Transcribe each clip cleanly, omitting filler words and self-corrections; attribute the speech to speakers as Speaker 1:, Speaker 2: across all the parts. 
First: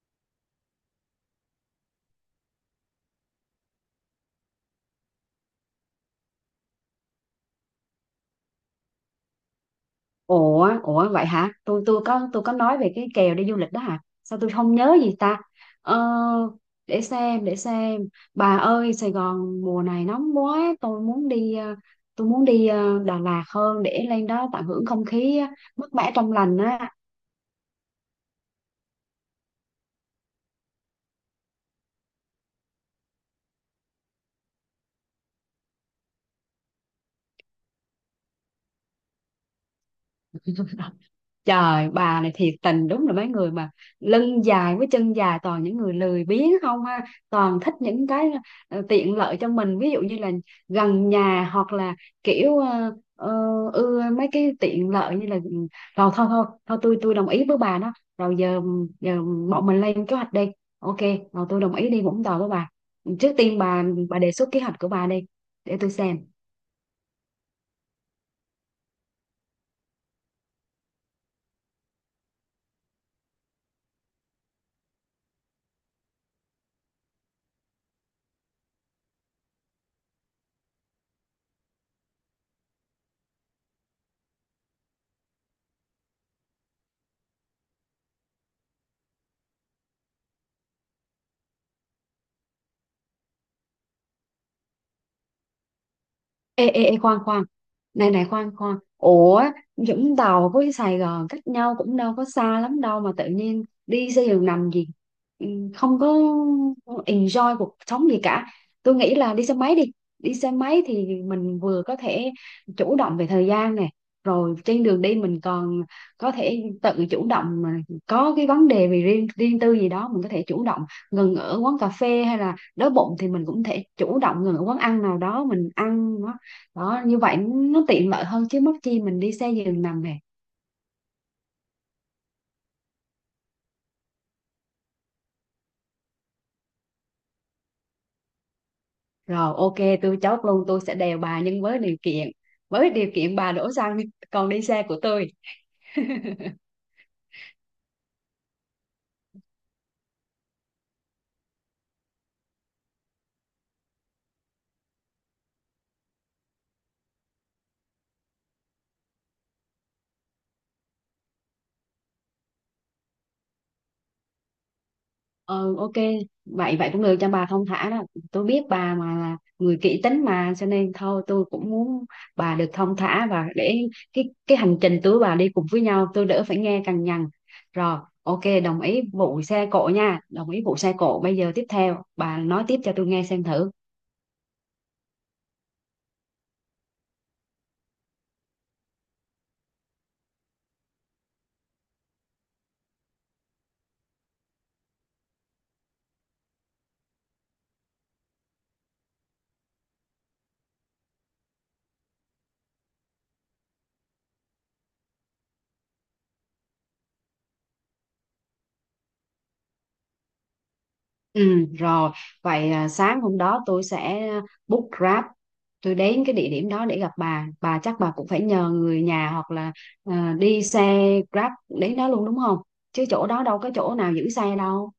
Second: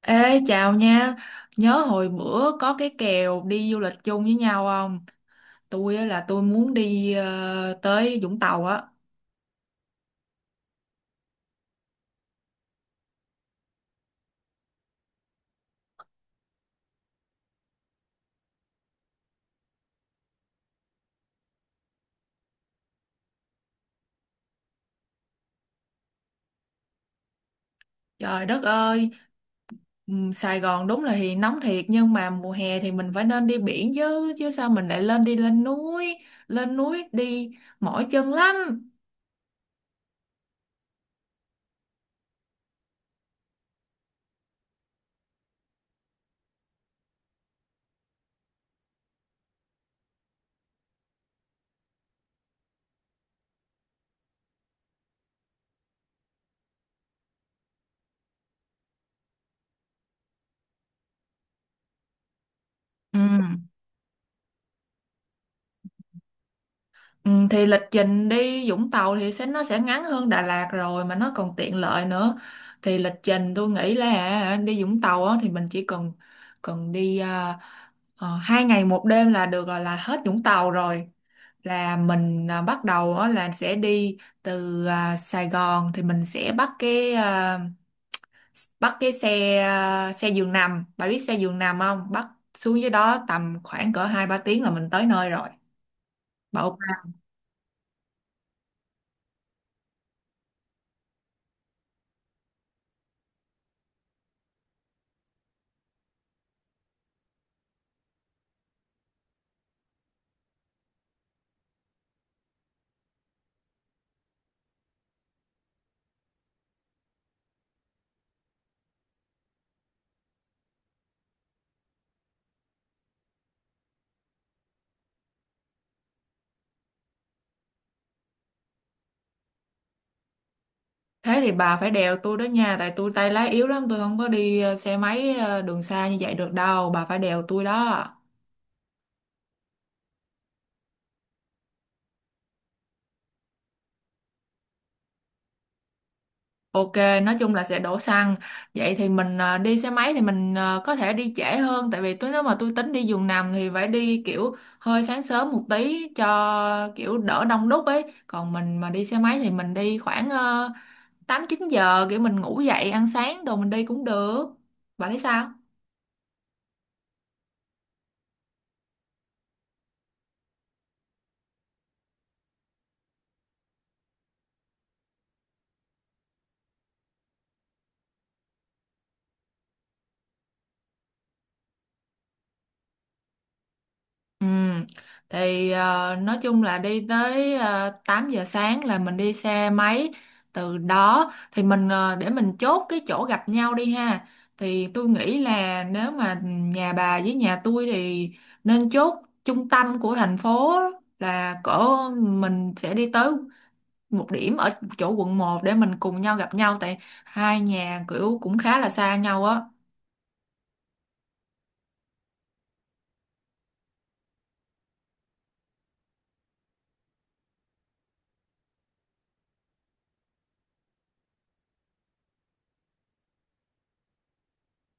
Speaker 1: Ê chào nha. Nhớ hồi bữa có cái kèo đi du lịch chung với nhau không? Tôi á là tôi muốn đi tới Vũng Tàu á.
Speaker 2: Ủa, vậy hả? Tôi có nói về cái kèo đi du lịch đó hả? Sao tôi không nhớ gì ta? Ờ, để xem, để xem. Bà ơi, Sài Gòn mùa này nóng quá, tôi muốn đi Đà Lạt hơn để lên đó tận hưởng không khí mát mẻ trong lành á.
Speaker 1: Trời đất ơi. Sài Gòn đúng là thì nóng thiệt. Nhưng mà mùa hè thì mình phải nên đi biển chứ. Chứ sao mình lại lên đi lên núi? Lên núi đi mỏi chân lắm.
Speaker 2: Trời bà này thiệt tình đúng là mấy người mà lưng dài với chân dài toàn những người lười biếng không ha, toàn thích những cái tiện lợi cho mình, ví dụ như là gần nhà, hoặc là kiểu ưa mấy cái tiện lợi như là rồi thôi thôi thôi tôi đồng ý với bà đó. Rồi giờ, giờ bọn mình lên kế hoạch đi. Ok, rồi tôi đồng ý đi Vũng Tàu với bà.
Speaker 1: Ừ.
Speaker 2: Trước tiên bà đề xuất kế hoạch của bà đi để tôi xem.
Speaker 1: Ừ, thì lịch trình đi Vũng Tàu thì nó sẽ ngắn hơn Đà Lạt rồi. Mà nó còn tiện lợi nữa. Thì lịch trình tôi nghĩ là hả, đi Vũng Tàu á, thì mình chỉ cần cần đi 2 ngày 1 đêm là được rồi, là hết Vũng Tàu rồi. Là mình bắt đầu á là sẽ đi từ Sài Gòn, thì mình sẽ bắt cái xe, xe giường nằm. Bà biết xe giường nằm không? Bắt xuống dưới đó tầm khoảng cỡ 2 3 tiếng là mình tới nơi rồi. Bà
Speaker 2: Ê,
Speaker 1: ok?
Speaker 2: ê, ê, khoan khoan, này này khoan khoan, ủa Vũng Tàu với Sài Gòn cách nhau cũng đâu có xa lắm đâu mà tự nhiên đi xe giường nằm gì. Ừ, không có enjoy cuộc sống gì cả, tôi nghĩ là đi xe máy đi. Đi xe máy thì mình vừa có thể chủ động về thời gian nè, rồi trên đường đi mình còn có thể tự chủ động mà, có cái vấn đề về riêng riêng tư gì đó mình có thể chủ động ngừng ở quán cà phê, hay là đói bụng thì mình cũng thể chủ động ngừng ở quán ăn nào đó mình ăn đó. Như vậy nó tiện lợi hơn chứ mất chi mình đi xe giường nằm nè.
Speaker 1: Thế thì bà phải đèo tôi đó nha, tại tôi tay lái yếu lắm, tôi không có đi xe máy, đường xa như vậy được đâu. Bà phải đèo tôi đó.
Speaker 2: Rồi ok, tôi chốt luôn, tôi sẽ đèo bà, nhưng với điều kiện, với điều kiện bà đổ xăng, còn đi xe của tôi.
Speaker 1: Ok, nói chung là sẽ đổ xăng. Vậy thì mình đi xe máy thì mình có thể đi trễ hơn, tại vì nếu mà tôi tính đi giường nằm thì phải đi kiểu hơi sáng sớm một tí cho kiểu đỡ đông đúc ấy. Còn mình mà đi xe máy thì mình đi khoảng 8 9 giờ, kiểu mình ngủ dậy ăn sáng đồ mình đi cũng được. Bạn thấy sao?
Speaker 2: Ừ ok, vậy vậy cũng được, cho bà thông thả đó. Tôi biết bà mà là người kỹ tính mà, cho nên thôi tôi cũng muốn bà được thông thả, và để cái hành trình tôi bà đi cùng với nhau tôi đỡ phải nghe cằn nhằn. Rồi ok, đồng ý vụ xe cộ nha, đồng ý vụ xe cộ. Bây giờ tiếp theo bà nói tiếp cho tôi nghe xem thử.
Speaker 1: Ừ, thì nói chung là đi tới 8 giờ sáng là mình đi xe máy. Từ đó thì mình để mình chốt cái chỗ gặp nhau đi ha. Thì tôi nghĩ là nếu mà nhà bà với nhà tôi thì nên chốt trung tâm của thành phố, là cỡ mình sẽ đi tới một điểm ở chỗ quận 1 để mình cùng nhau gặp nhau, tại hai nhà kiểu cũng khá là xa nhau á.
Speaker 2: Ừ, rồi vậy sáng hôm đó tôi sẽ book Grab, tôi đến cái địa điểm đó để gặp bà. Bà chắc bà cũng phải nhờ người nhà, hoặc là đi xe Grab đến đó luôn đúng không, chứ chỗ đó đâu có chỗ nào giữ xe đâu.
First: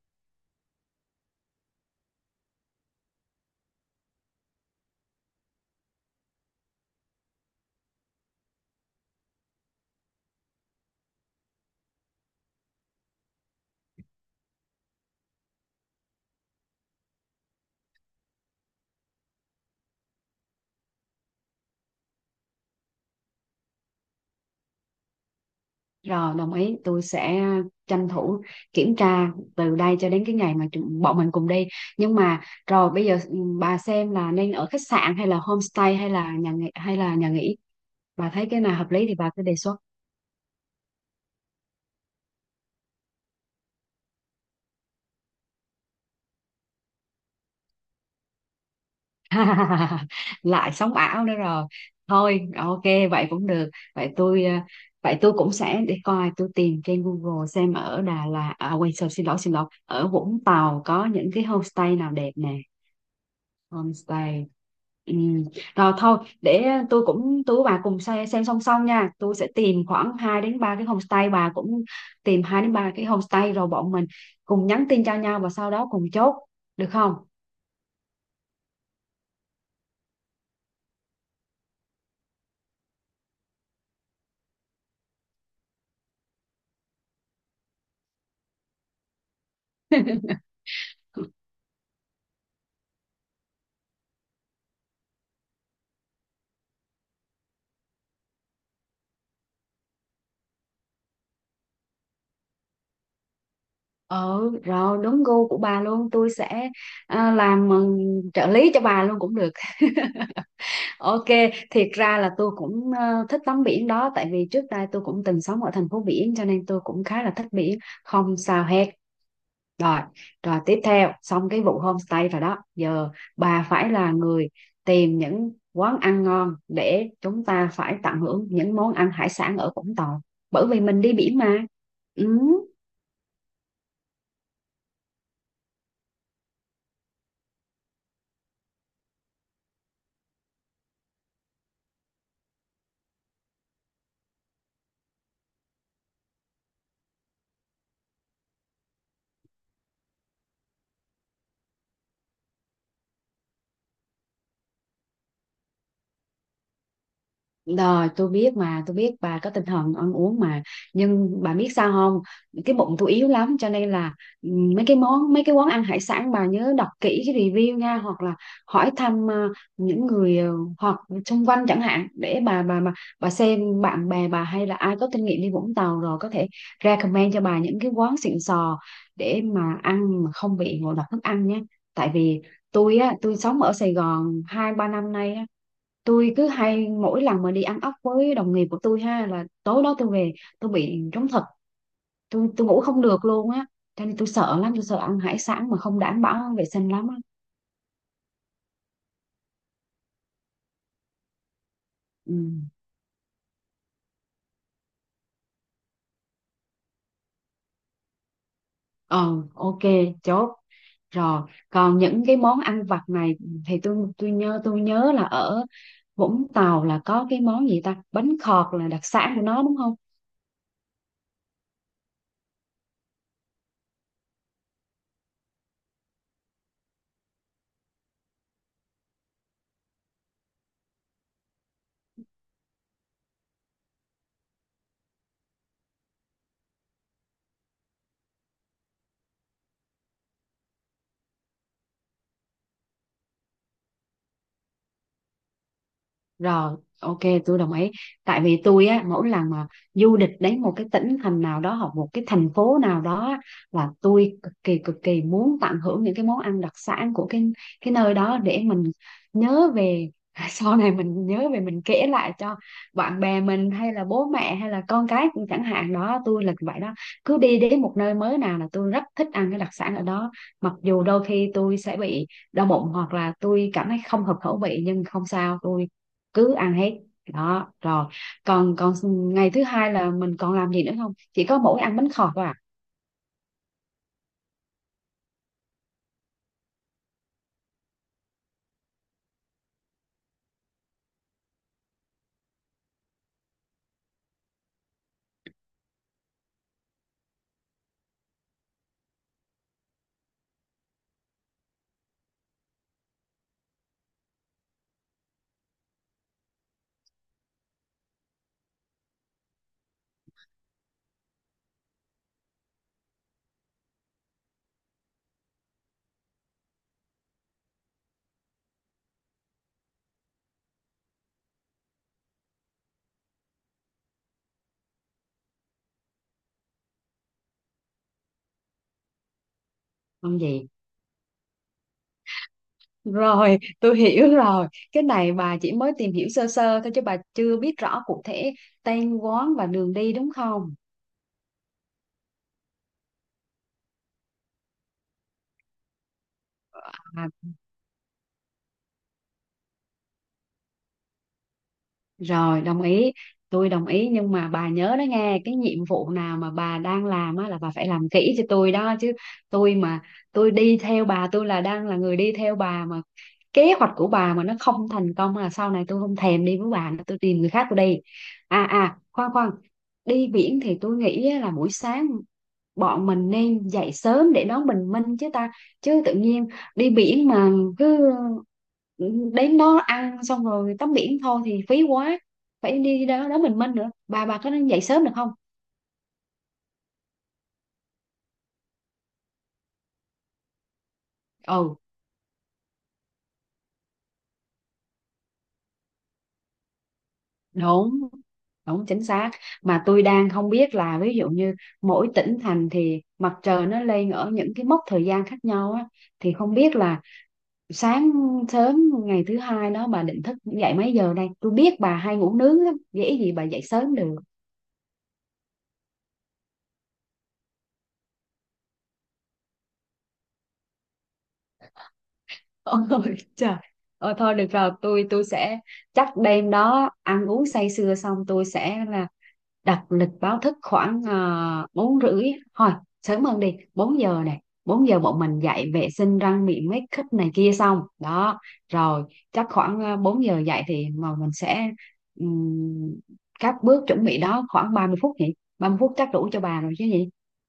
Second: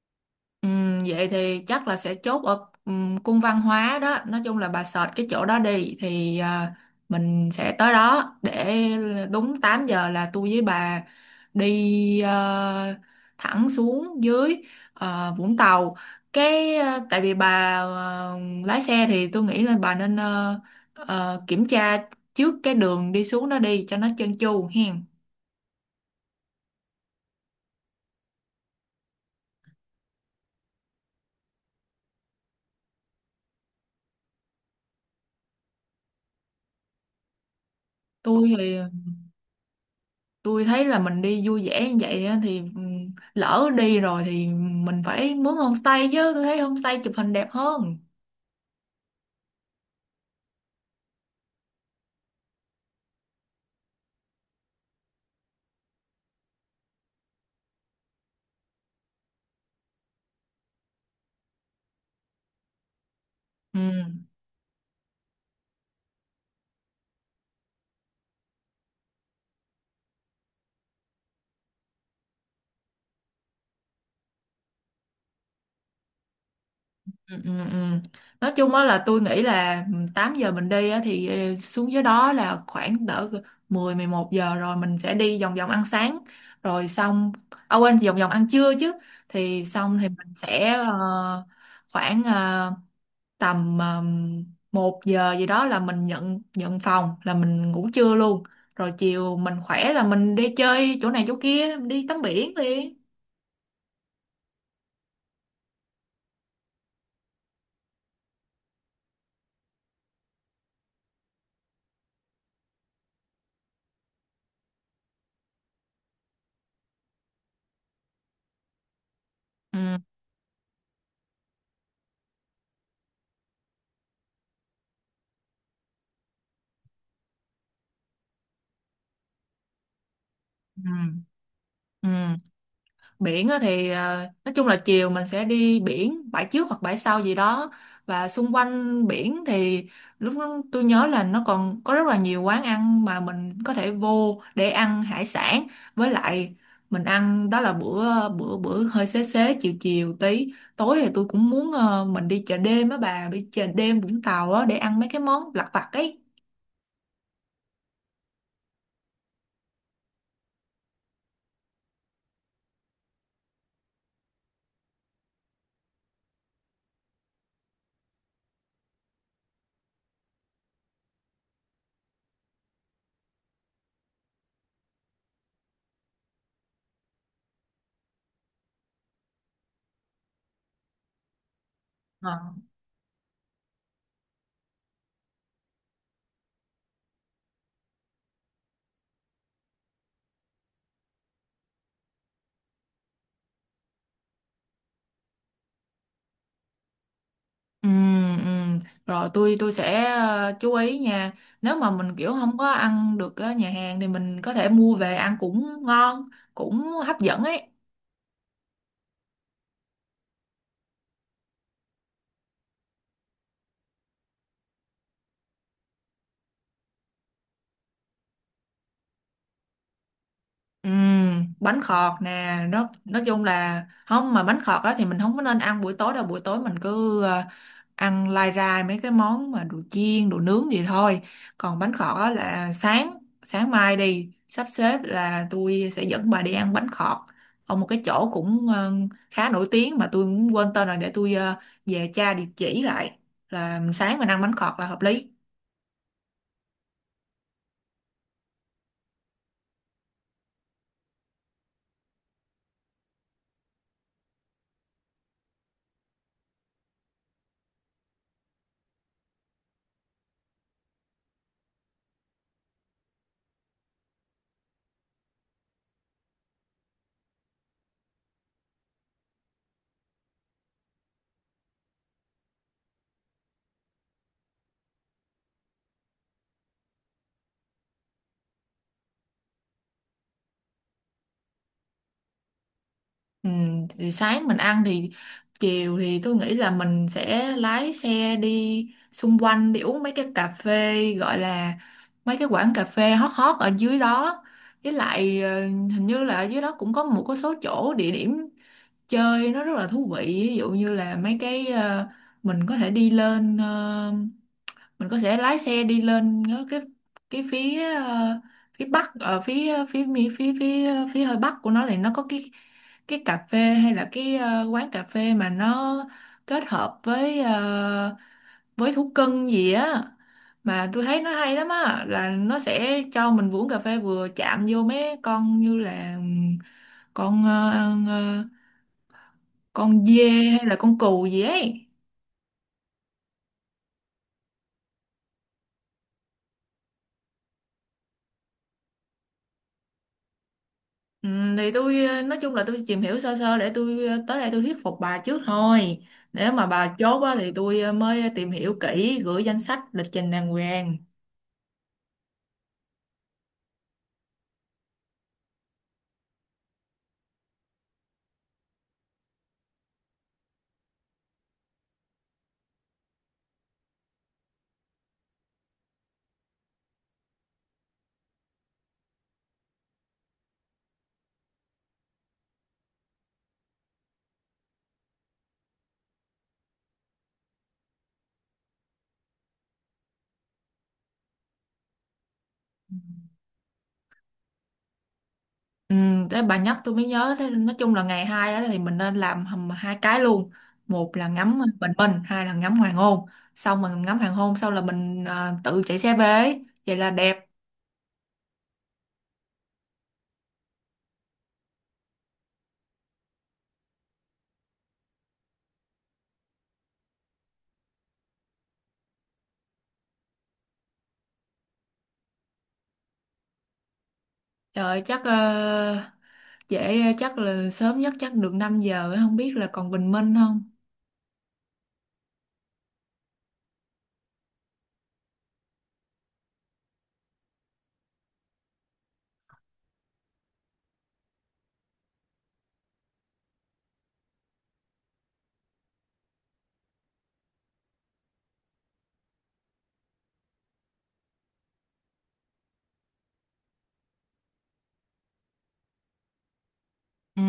Speaker 1: Vậy thì chắc là sẽ chốt ở cung văn hóa đó. Nói chung là bà search cái chỗ đó đi, thì mình sẽ tới đó để đúng 8 giờ là tôi với bà đi thẳng xuống dưới Vũng Tàu. Cái tại vì bà lái xe thì tôi nghĩ là bà nên kiểm tra trước cái đường đi xuống đó đi cho nó trơn tru hen.
Speaker 2: Rồi đồng ý, tôi sẽ tranh thủ kiểm tra từ đây cho đến cái ngày mà bọn mình cùng đi. Nhưng mà rồi bây giờ bà xem là nên ở khách sạn hay là homestay, hay là nhà nghỉ, bà thấy
Speaker 1: Tôi
Speaker 2: cái nào
Speaker 1: thì
Speaker 2: hợp lý thì bà cứ đề xuất.
Speaker 1: tôi thấy là mình đi vui vẻ như vậy á, thì lỡ đi rồi thì mình phải mướn homestay chứ. Tôi thấy homestay chụp hình đẹp hơn.
Speaker 2: Lại sống ảo nữa rồi. Thôi ok, vậy cũng được. Vậy tôi cũng sẽ để coi, tôi tìm trên Google xem ở Đà Lạt à, quên, sorry, xin lỗi, xin lỗi, ở Vũng Tàu có những cái homestay nào đẹp nè,
Speaker 1: Ừ.
Speaker 2: homestay. Ừ. Rồi thôi để tôi cũng, tôi với bà cùng xem song song nha. Tôi sẽ tìm khoảng 2 đến 3 cái homestay, bà cũng tìm 2 đến 3 cái homestay, rồi bọn mình cùng nhắn tin cho nhau và sau đó cùng chốt, được không?
Speaker 1: Ừ. Ừ. Ừ. Nói chung á là tôi nghĩ là 8 giờ mình đi á, thì xuống dưới đó là khoảng đỡ 10 11 giờ rồi mình sẽ đi vòng vòng ăn sáng. Rồi xong, à quên, vòng vòng ăn trưa chứ. Thì xong thì mình sẽ khoảng tầm 1 giờ gì đó là mình nhận nhận phòng, là mình ngủ trưa luôn. Rồi chiều mình khỏe là mình đi chơi chỗ này chỗ kia, đi tắm biển đi.
Speaker 2: Ừ, rồi đúng gu của bà luôn. Tôi sẽ làm trợ lý cho bà luôn cũng được. Ok, thiệt ra là tôi cũng thích tắm biển đó, tại vì trước đây tôi cũng từng sống ở thành phố biển, cho nên tôi cũng khá là thích biển, không sao hết.
Speaker 1: Ừ.
Speaker 2: Rồi, rồi tiếp theo xong cái vụ homestay rồi đó, giờ bà phải là người tìm những quán ăn ngon để chúng ta phải tận hưởng những món ăn hải sản ở Vũng Tàu, bởi vì mình đi
Speaker 1: Ừ.
Speaker 2: biển mà.
Speaker 1: Ừ.
Speaker 2: Ừ.
Speaker 1: Biển á thì nói chung là chiều mình sẽ đi biển bãi trước hoặc bãi sau gì đó. Và xung quanh biển thì lúc đó tôi nhớ là nó còn có rất là nhiều quán ăn mà mình có thể vô để ăn hải sản. Với lại mình ăn đó là bữa bữa bữa hơi xế xế chiều chiều tí. Tối thì tôi cũng muốn mình đi chợ đêm á, bà đi chợ đêm Vũng Tàu á để ăn mấy cái món lặt vặt ấy.
Speaker 2: Rồi tôi biết mà, tôi biết bà có tinh thần ăn uống mà. Nhưng bà biết sao không, cái bụng tôi yếu lắm, cho nên là ừ, mấy cái món, mấy cái quán ăn hải sản bà nhớ đọc kỹ cái review nha, hoặc là hỏi thăm những người hoặc xung quanh chẳng hạn, để bà bà xem bạn bè bà hay là ai có kinh nghiệm đi Vũng Tàu rồi có thể recommend cho bà những cái quán xịn sò, để mà ăn mà không bị ngộ độc thức ăn nhé. Tại vì tôi á, tôi sống ở Sài Gòn hai ba năm nay á, tôi cứ hay mỗi lần mà đi ăn ốc với đồng nghiệp của tôi ha, là tối đó tôi về tôi bị trống thật, tôi ngủ không được luôn á, cho nên tôi sợ lắm, tôi sợ ăn hải sản mà không đảm bảo vệ sinh lắm á.
Speaker 1: Ừ, ừ. Rồi tôi sẽ chú ý nha. Nếu mà mình kiểu
Speaker 2: Ừ.
Speaker 1: không có ăn được ở nhà hàng thì mình có thể mua về ăn cũng ngon, cũng hấp dẫn ấy.
Speaker 2: Ờ ok, chốt. Rồi còn những cái món ăn vặt này thì tôi nhớ, tôi nhớ là ở Vũng Tàu là có cái món gì ta, bánh khọt là đặc sản của nó đúng không?
Speaker 1: Ừ, bánh khọt nè, nó nói chung là không, mà bánh khọt á thì mình không có nên ăn buổi tối đâu, buổi tối mình cứ ăn lai rai mấy cái món mà đồ chiên đồ nướng gì thôi. Còn bánh khọt á là sáng sáng mai đi sắp xếp là tôi sẽ dẫn bà đi ăn bánh khọt ở một cái chỗ cũng khá nổi tiếng, mà tôi cũng quên tên rồi, để tôi về tra địa chỉ lại. Là sáng mình ăn bánh khọt là hợp lý.
Speaker 2: Rồi, ok, tôi đồng ý. Tại vì tôi á, mỗi lần mà du lịch đến một cái tỉnh thành nào đó, hoặc một cái thành phố nào đó á, là tôi cực kỳ muốn tận hưởng những cái món ăn đặc sản của cái nơi đó, để mình nhớ về. Sau này mình nhớ về mình kể lại cho bạn bè mình, hay là bố mẹ, hay là con cái cũng chẳng hạn đó. Tôi là vậy đó, cứ đi đến một nơi mới nào là tôi rất thích ăn cái đặc sản ở đó. Mặc dù đôi khi tôi sẽ bị đau bụng, hoặc là tôi cảm thấy không hợp khẩu vị, nhưng không sao, tôi cứ ăn hết đó. Rồi còn còn ngày thứ hai là mình còn làm gì nữa không, chỉ có mỗi ăn bánh khọt thôi à?
Speaker 1: Ừ, thì sáng mình ăn, thì chiều thì tôi nghĩ là mình sẽ lái xe đi xung quanh, đi uống mấy cái cà phê, gọi là mấy cái quán cà phê hot hot ở dưới đó. Với lại hình như là ở dưới đó cũng có một cái số chỗ địa điểm chơi nó rất là thú vị, ví dụ như là mấy cái mình có thể đi lên ờ, mình có thể lái xe đi lên cái phía phía bắc, ở phía ờ, phía mi- phía phía ờ, phía hơi bắc của nó, thì nó có cái cà phê, hay là cái quán cà phê mà nó kết hợp với với thú cưng gì á, mà tôi thấy nó hay lắm á, là nó sẽ cho mình uống cà phê vừa chạm vô mấy con, như là con ờ, con dê
Speaker 2: Không
Speaker 1: hay
Speaker 2: gì.
Speaker 1: là con cừu gì ấy.
Speaker 2: Rồi tôi hiểu rồi, cái này bà chỉ mới tìm hiểu sơ sơ thôi chứ bà chưa biết rõ cụ thể tên quán và đường đi đúng không?
Speaker 1: Ừ, thì tôi nói chung là tôi tìm hiểu sơ sơ để tôi tới đây tôi thuyết phục bà trước thôi. Nếu mà bà chốt
Speaker 2: À,
Speaker 1: á, thì tôi mới tìm hiểu kỹ, gửi danh sách lịch trình đàng hoàng.
Speaker 2: rồi đồng ý, tôi đồng ý, nhưng mà bà nhớ đó nghe, cái nhiệm vụ nào mà bà đang làm á là bà phải làm kỹ cho tôi đó chứ. Tôi mà tôi đi theo bà, tôi là đang là người đi theo bà mà, kế hoạch của bà mà nó không thành công là sau này tôi không thèm đi với bà nữa, tôi tìm người khác tôi đi. À à, khoan khoan, đi biển thì tôi nghĩ á là buổi sáng bọn mình nên dậy sớm để đón bình minh chứ ta, chứ tự nhiên đi biển mà cứ đến đó ăn xong rồi tắm biển thôi thì phí quá, phải đi đó đón bình minh nữa. Bà có nên dậy sớm được không?
Speaker 1: Ừ, thế bà nhắc tôi mới nhớ. Thế nói chung là ngày 2 á, thì mình nên làm hầm hai cái luôn: một là ngắm
Speaker 2: Ừ
Speaker 1: bình minh, hai là ngắm hoàng hôn. Xong mình ngắm hoàng hôn xong là mình tự chạy xe về ấy. Vậy là đẹp.
Speaker 2: đúng, đúng chính xác. Mà tôi đang không biết là ví dụ như mỗi tỉnh thành thì mặt trời nó lên ở những cái mốc thời gian khác nhau á, thì không biết là sáng sớm ngày thứ hai đó bà định thức dậy mấy giờ đây, tôi biết bà hay ngủ nướng lắm dễ gì bà dậy sớm được.
Speaker 1: Trời chắc dễ chắc là sớm nhất chắc được 5 giờ, không biết là còn bình minh không.
Speaker 2: Ôi trời. Ờ, thôi được rồi, tôi sẽ chắc đêm đó ăn uống say sưa xong tôi sẽ là đặt lịch báo thức khoảng 4 rưỡi thôi, sớm hơn đi. 4 giờ này, 4 giờ bọn mình dậy vệ sinh răng miệng, make up này kia xong đó. Rồi chắc khoảng 4 giờ dậy thì mà mình sẽ ừm, các bước chuẩn bị đó khoảng 30 phút nhỉ? 30 phút chắc đủ cho bà rồi chứ gì?
Speaker 1: Ừ.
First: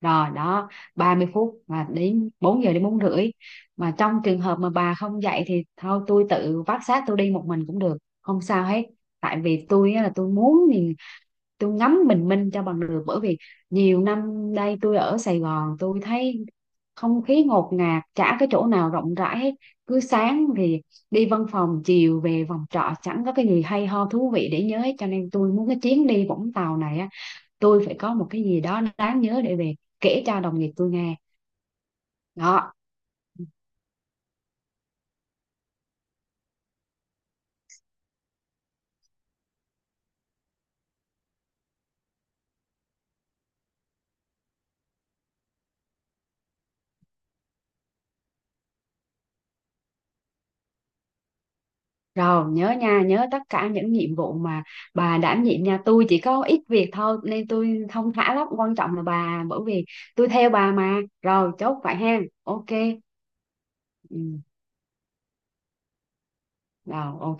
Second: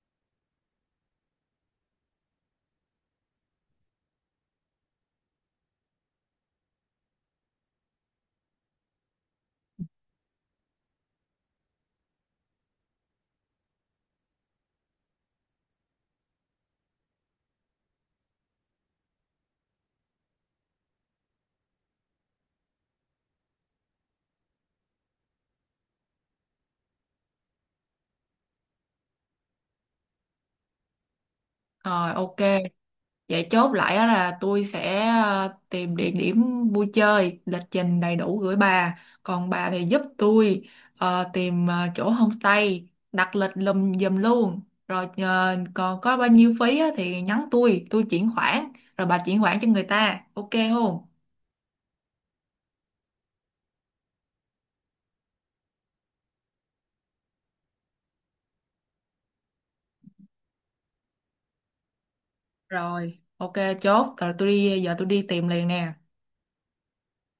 Speaker 2: Rồi đó, 30 phút mà đến 4 giờ đến bốn rưỡi, mà trong trường hợp mà bà không dậy thì thôi tôi tự vác xác tôi đi một mình cũng được, không sao hết. Tại vì tôi á là tôi muốn thì tôi ngắm bình minh cho bằng được, bởi vì nhiều năm đây tôi ở Sài Gòn tôi thấy không khí ngột ngạt, chả cái chỗ nào rộng rãi hết, cứ sáng thì đi văn phòng, chiều về phòng trọ, chẳng có cái gì hay ho thú vị để nhớ hết, cho nên tôi muốn cái chuyến đi Vũng Tàu này á, tôi phải có một cái gì đó đáng nhớ để về kể cho đồng nghiệp tôi nghe.
Speaker 1: Rồi, ok.
Speaker 2: Đó
Speaker 1: Vậy chốt lại á là tôi sẽ tìm địa điểm vui chơi, lịch trình đầy đủ gửi bà. Còn bà thì giúp tôi tìm chỗ homestay, đặt lịch lùm giùm luôn. Rồi còn có bao nhiêu phí á, thì nhắn tôi chuyển khoản. Rồi bà chuyển khoản cho người ta. Ok không?
Speaker 2: rồi, nhớ nha, nhớ tất cả những nhiệm vụ mà bà đảm nhiệm nha, tôi chỉ có ít việc thôi nên tôi thong thả lắm, quan trọng là bà, bởi vì tôi theo bà mà. Rồi chốt vậy ha, ok.
Speaker 1: Rồi, ok, chốt. Rồi
Speaker 2: Ừ,
Speaker 1: tôi đi, giờ tôi đi tìm liền nè.
Speaker 2: rồi ok.